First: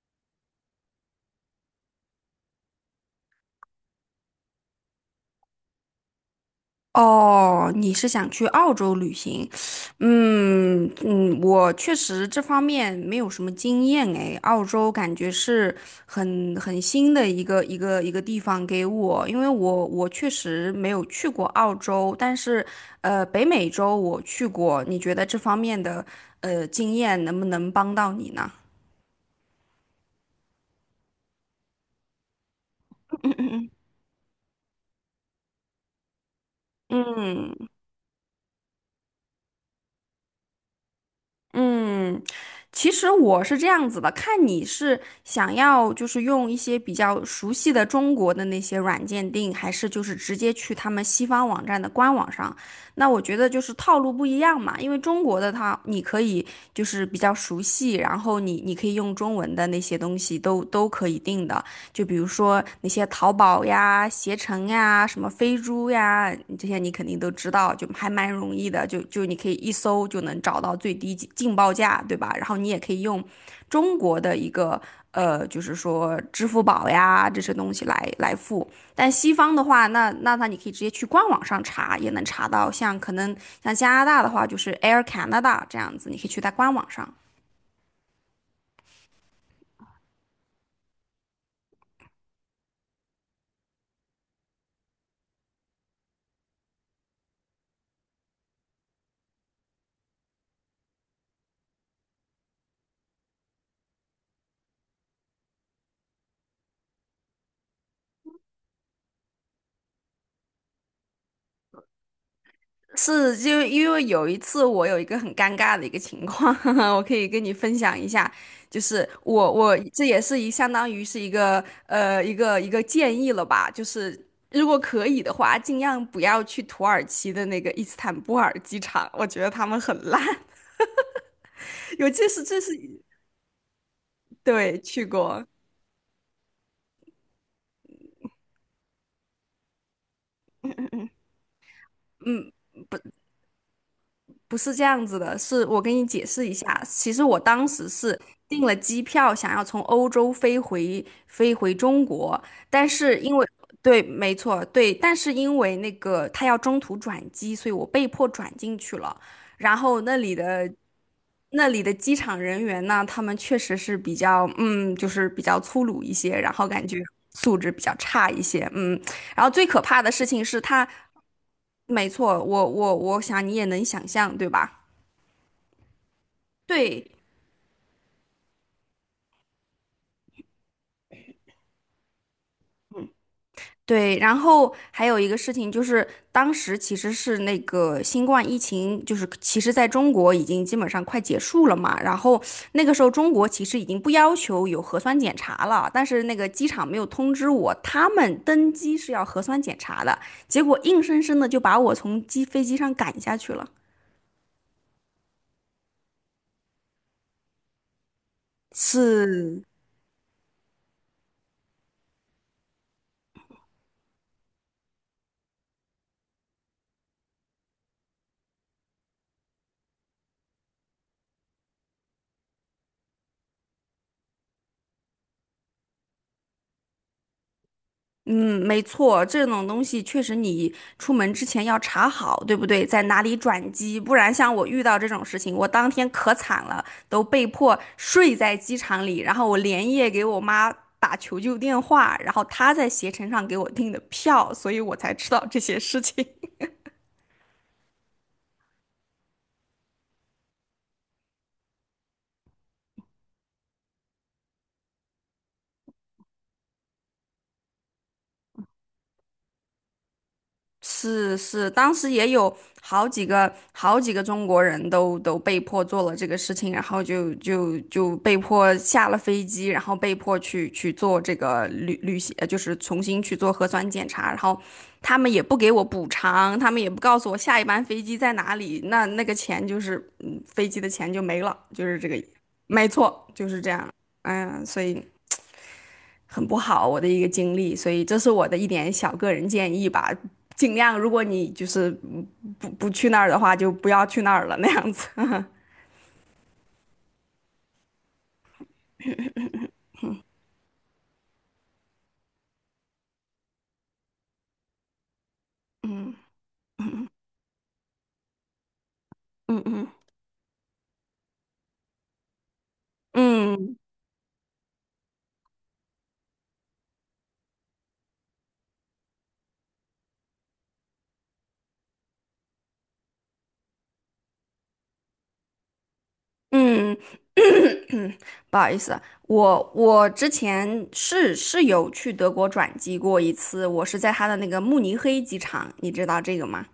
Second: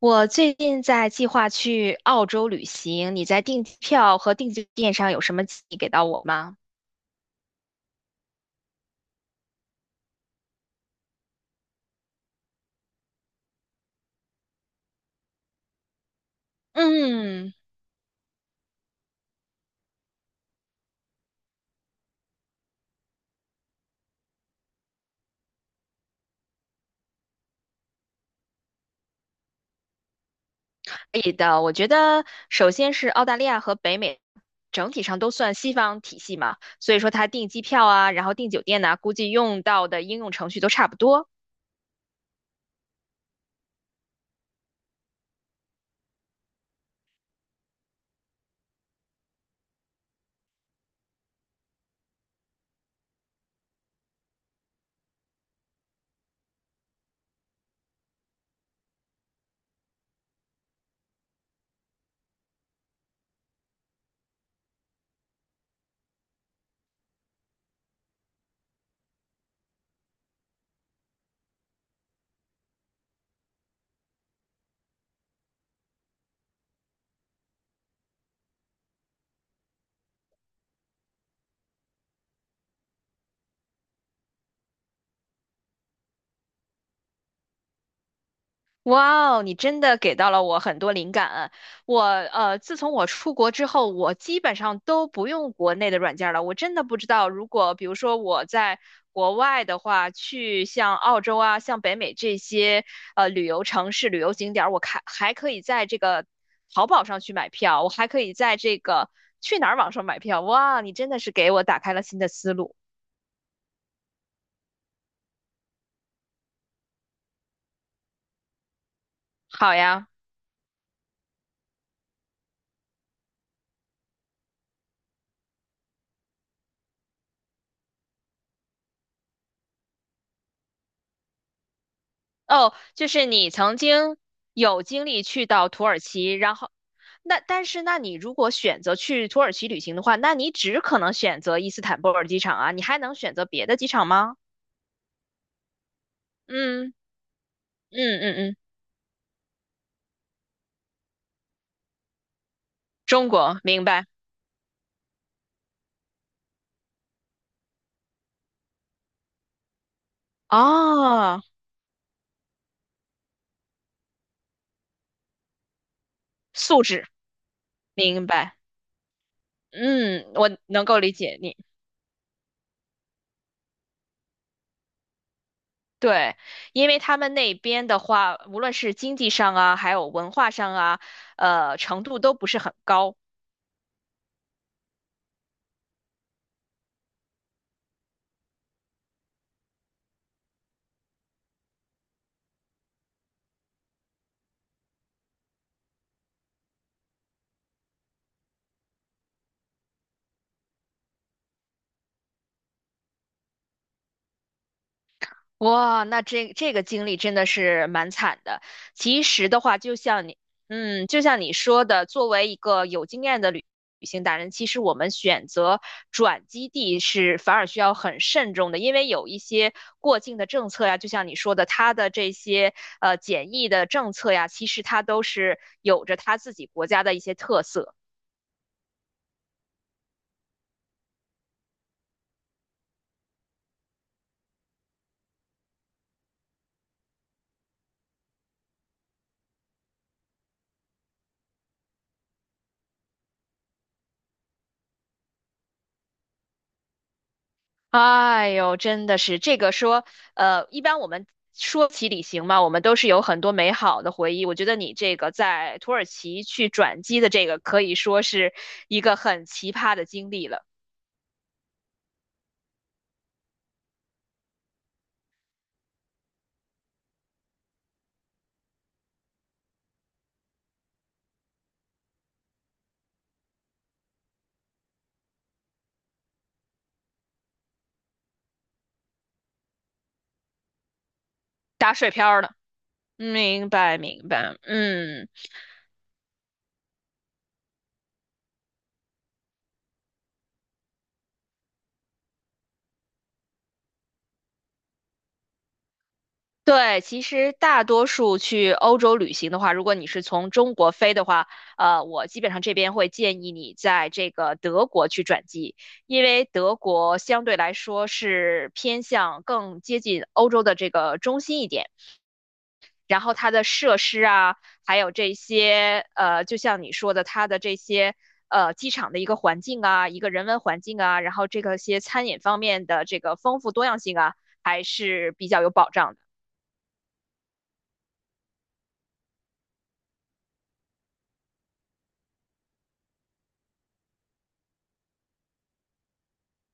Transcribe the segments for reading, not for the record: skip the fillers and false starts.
我最近在计划去澳洲旅行，你在订票和订酒店上有什么建议给到我吗？哦，你是想去澳洲旅行？嗯嗯，我确实这方面没有什么经验诶，澳洲感觉是很新的一嗯，个一个一个地方给我，因为我确实没有去过澳洲，但是北美洲我去过。你觉得这方面的经验能不能帮到你呢？可以的。我觉得首先是澳嗯大利亚嗯和北美整体上都算西方体系嘛，所以说它订嗯。机嗯。票啊，然后订酒店呐、估计用到的应用程序都差不多。嗯，其实我是这样子的，看你是想要就是用一些比较熟悉的中国的那些软件订，还是就是直接去他们西方网站的官网上。那我觉得就是套路不一样嘛，因为中国的它你可以就是比较熟悉，然后你可以用中文的那些东西都可以订的。就比如说那些淘宝呀、携程呀、什么飞猪呀，这些你肯定都知道，就还蛮容易的，就你可以一搜就能找到最低进报价，对吧？然后你也可以用中国的一个就是说支付宝呀这些东西来付。但西方的话，那你可以直接去官网上查，也能查到。像可能像加拿大的话，就是 Air Canada 这样子，你可以去在官网上。哇哦，你真的给到了我很多灵感啊。我自从我出国之后，我基本上都不用国内的软件了。我真的不知道，如果比如说我在国外的话，去像澳洲啊、像北美这些旅游城市、旅游景点儿，我看还可以在这个淘宝上去买票，我还可以在这个去哪儿网上买票。哇，你真的是给我打开了新的思路。是，就因为有一次我有一个很尴尬的一个情况，我可以跟你分享一下。就是我好我这呀。也是相当于是一个一个建议了吧，就是如果可以的话，尽量不要去土耳其的那个伊斯坦布尔机场，我觉得他们很烂，尤其是这是哦，就是你曾经对有去经历过。去到土耳其，然后那但是那你如果选择去土耳其旅行的话，那你只可嗯能选择伊斯坦布尔机嗯。场啊，你还能选择别的机场吗？不是这样子的，是我跟你解释一下，嗯其实我当时是嗯嗯嗯，订了机票，想要从欧洲飞回中国，但是中因为国，明对，白。没错，对，但是因为那个他要中途转机，所以我被迫转进去了，然后那里的。哦，那里的机场人员呢，他们确实是比较，嗯，就是比较粗鲁一些，然后素感觉质，素质比较明差一白。些，嗯。然后最可怕的嗯，事情我是能他，够理解你。没错，我想你也能想象，对吧？对，因为对他们那边的话，无论是经济上啊，还有文化上啊，程度都不是很高。对，然后还有一个事情就是，当时其实是那个新冠疫情，就是其实在中国已经基本上快结束了嘛。然后那个时候中国其实已经不要求有核酸检查了，但是那个机场没有通知我，他们登机是要核酸检查的，结果硬生生的就把我从机飞机上赶下去了。哇，那这这个经历真的是蛮惨的。其实的是，话，就像你，嗯，就像你说的，作为一个有经验的旅行达人，其实我们选择转基地是反而需要很慎重的，因为有一些过境的政策呀，就像你说的，它的这些检疫的政策呀，其实它都是有着它自己国家的一些特色。嗯，没错，这种东西确实你出门之前要查好，对不对？在哪里转机，不然像我遇到这种事情，我当天可惨了，都被迫睡在机场里，然后我连夜给我妈打求救电话，然后她在携程上给我订的票，所以我才知道这些事情。哎呦，真的是这个说，一般我们说起旅行嘛，我们都是有很多美好的回忆。我觉得你这个在土耳其去转机的这个，可以说是一个很奇葩的经历了，是是，当时也有好几个中国人都被迫做了这个事情，然后就被迫下了飞机，然后被迫去做这个旅行，就是重新去做核酸检查，然后他们也不给我补偿，他们也不告诉我下一班飞机在哪里，那那个钱就是飞机的钱就没了，就打是这水个，漂儿了。没错，嗯就是这明样，白，明哎白，呀，所以。嗯。很不好，我的一个经历，所以这是我的一点小个人建议吧。尽量，如果你就是不去那儿的话，就不要去那儿了那样子。对，其实大多数去欧洲旅行的话，如果你是从中国飞的话，我基本上这边会建议你在这个德国去转机，嗯因为德嗯国相对来说是偏向嗯更嗯接近欧洲的这个中心一点，然后它的嗯设施啊，还有这些就像你说的，它的这些机场的一个环境啊，一个人文环境啊，然后这个些餐饮方面的这个丰富多样性啊，还是比较有保障的。嗯，不好意思，我之前是有去德国转机过一次，我是在他的那个慕尼黑机场，你知道这个吗？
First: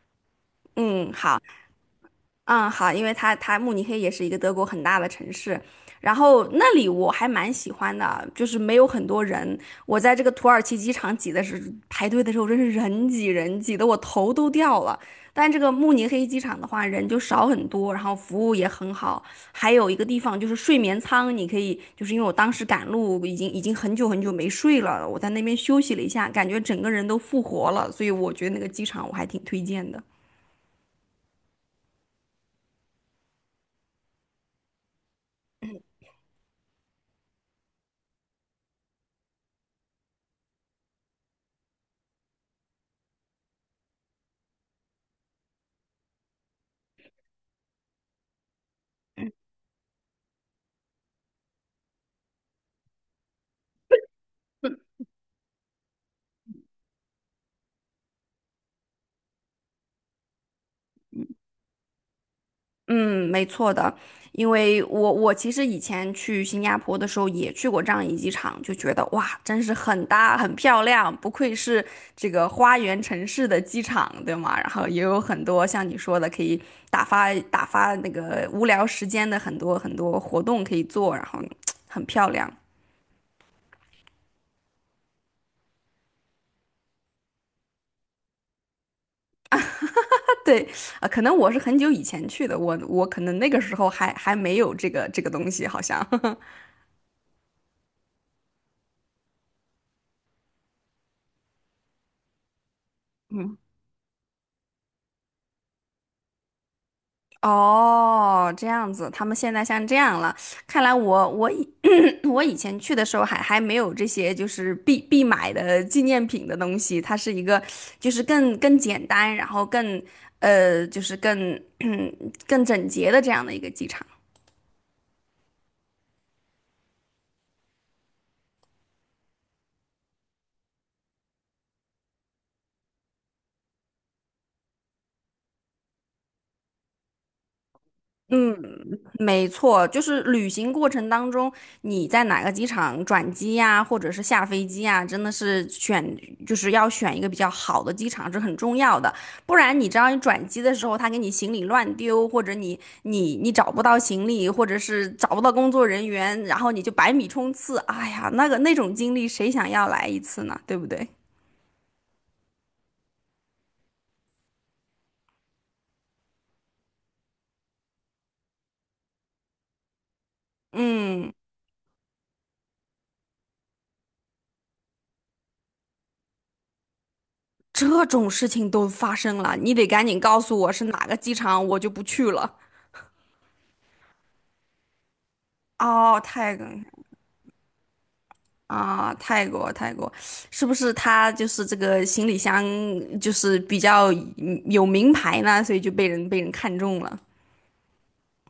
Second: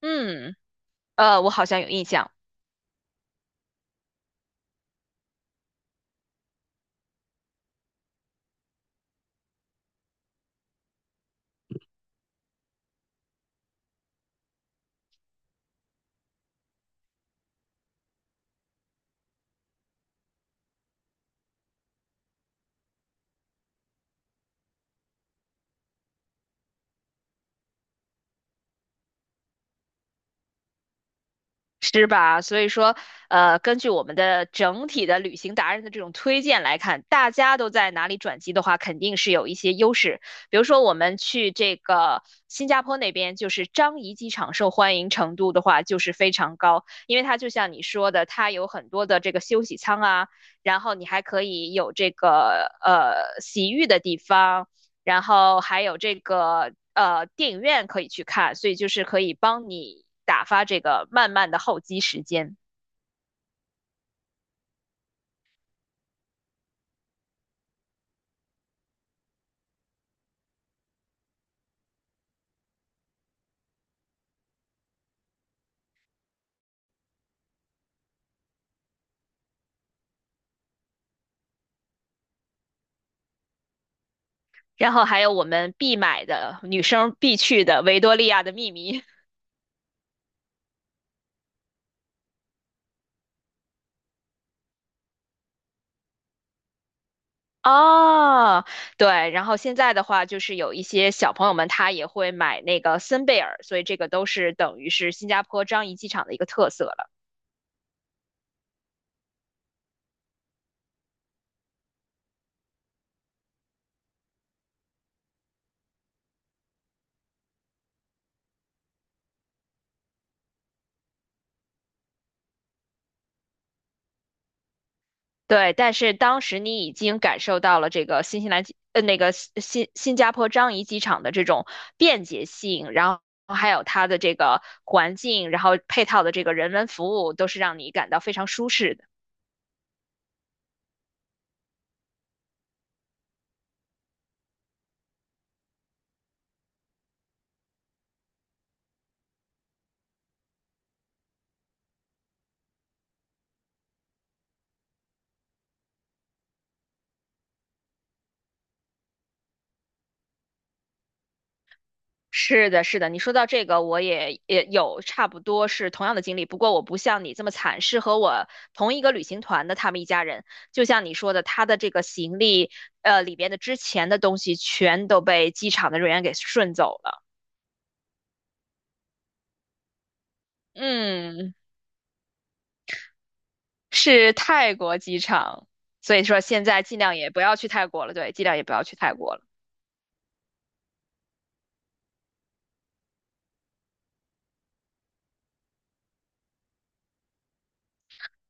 嗯。嗯，好。我好像有印象，嗯，好，因为它慕尼黑也是一个德国很大的城市，然后那里我还蛮喜欢的，就是没有很多人。我在这个土耳其机场挤的是排队的时候，真是人挤人挤得我头都掉了。但这个慕尼黑机场的话，人就少很多，然后服务也很好。还有一个地方就是睡眠舱，你可以就是因为我当时赶路已经很久没睡了，我在那边休息了一下，感觉整个人都复活了，所以我觉得那个机场我还挺推荐的。是吧？所以说，根据我们的整体的旅行达人的这种推荐来看，大家都在哪里转机的话，肯定是有一些优势。比如说，我们去这个新加坡那边，就是樟宜机场受欢迎程度的话，就是非常高，因为它就像你说的，它有很多的这个休息舱啊，然后你还可以有这个洗浴的地方。然后还有这个电影院可以去看，所以就是可以帮你打发这个慢慢的候机时间。嗯，没错的，因为我其实以前去新加坡的时候也去过樟宜机场，就觉得哇，真是很大很漂亮，不愧是这个花园城市的机场，对吗？然后也有很多像你说的可以打发打发那个无聊时间的很多活动可以做，然后很漂亮。然后还有我们必买的女生必去的《维多利亚的秘密》对，啊，可能我是很久以前去的，我可能那个时候还没有这个东西，好像。哦，对。然后现在的话，就是有一些小朋友们他也会买那个森贝尔，所以这个都是等于是新加坡樟宜机场的一个特色。哦，这样子，他们现在像这样了。看来我以 我以前去的时候还没有这些就是必买的纪念品的东西，它是一个就是更简单，然后更就是更 更整洁的这样的一个机场。对，但是当时你已经感受到了这个新西兰机，那个新加坡樟宜机场的这种便捷性，然后还有它的这个环境，然后配套的这个人文服务，都是让你感到非常舒适的。没错，就是旅行过程当中，你在哪个机场转机呀，或者是下飞机呀，真的是选，就是要选一个比较好的机场，这很重要的。不然你知道，你转机的时候，他给你行李乱丢，或者你找不到行李，或者是找不到工作人员，然后你就百米冲刺，哎呀，那个那种经历，谁想要来一次呢？对不对？是的，是的，你说到这个，我也有差不多是同样的经历，不过我不像你这么惨，是和我同一个旅行团的他们一家人，就像你嗯，说的，他的这个行李，里边的之前的东西全都被机场的人员给顺走了。这种事情都发生了，你得赶紧告诉我是哪个机嗯。场，我就不去了。是泰国机场，所哦，以说太现在梗尽量也不要去泰国了，对，尽量也不要去啊，泰国了。泰国泰国，是不是他就是这个行李箱就是比较有名牌呢？所以就被人看中了。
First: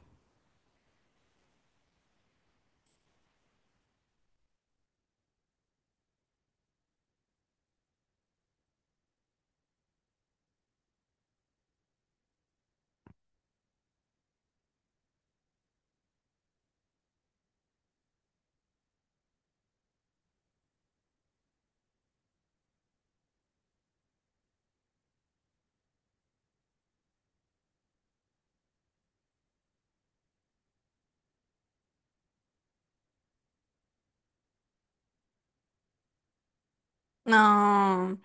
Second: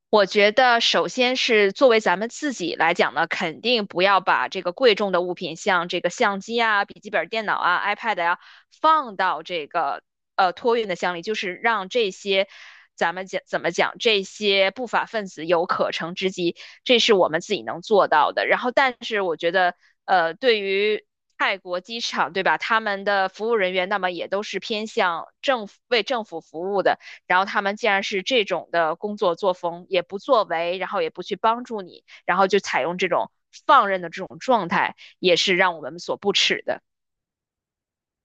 我觉得，首先是作为咱们自己来讲呢，肯定不要把这个贵重的物品，像这个相机啊、笔记本电脑啊、iPad 呀、放到这个托运的箱里，就是让这些咱们讲怎么讲，这些不法分子有可乘之机，这是我们自己能做到的。然后，但是我觉得，对于泰国机场，对吧？他们的服务人员，那么也都是偏向政府，为政府服务的。然后他们既然是这种的工作作风，也不作为，然后也不去帮助你，然后就采用这种放任的这种状态，也是让我们所不齿的。那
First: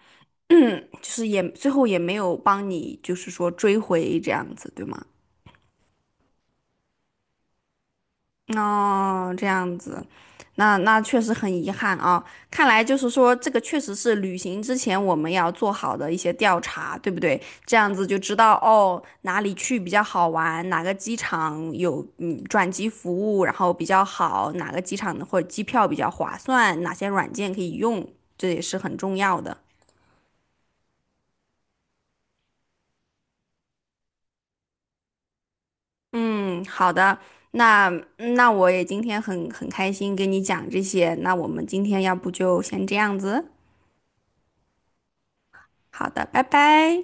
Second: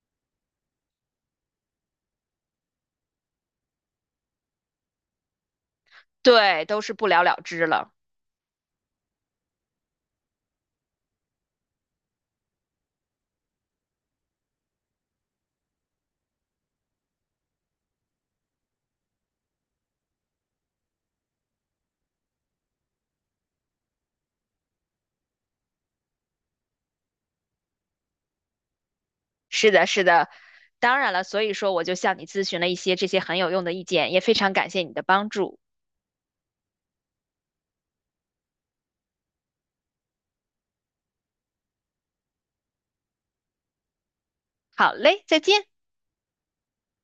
就是也最后也没有帮你，就是说追回这样子，对吗？对，都是不了了之了。哦，这样子，那那确实很遗憾啊。看来就是说，这个确实是旅行之前我们要做好的一些调查，对不对？这样子就知道哦，哪里去比较好玩，哪个机场有转机服务，然后比较好，哪个机场的或者机票比较划算，哪些软件可以用，这也是很重要的。是的，是的。当然了，所以说我就向你咨询了一些这些很有用的意见，也非常感谢你的帮助。嗯，好的，那我也今天很开心跟你讲这些，那我们今天要不就先这样子。好嘞，再见。好的，拜拜。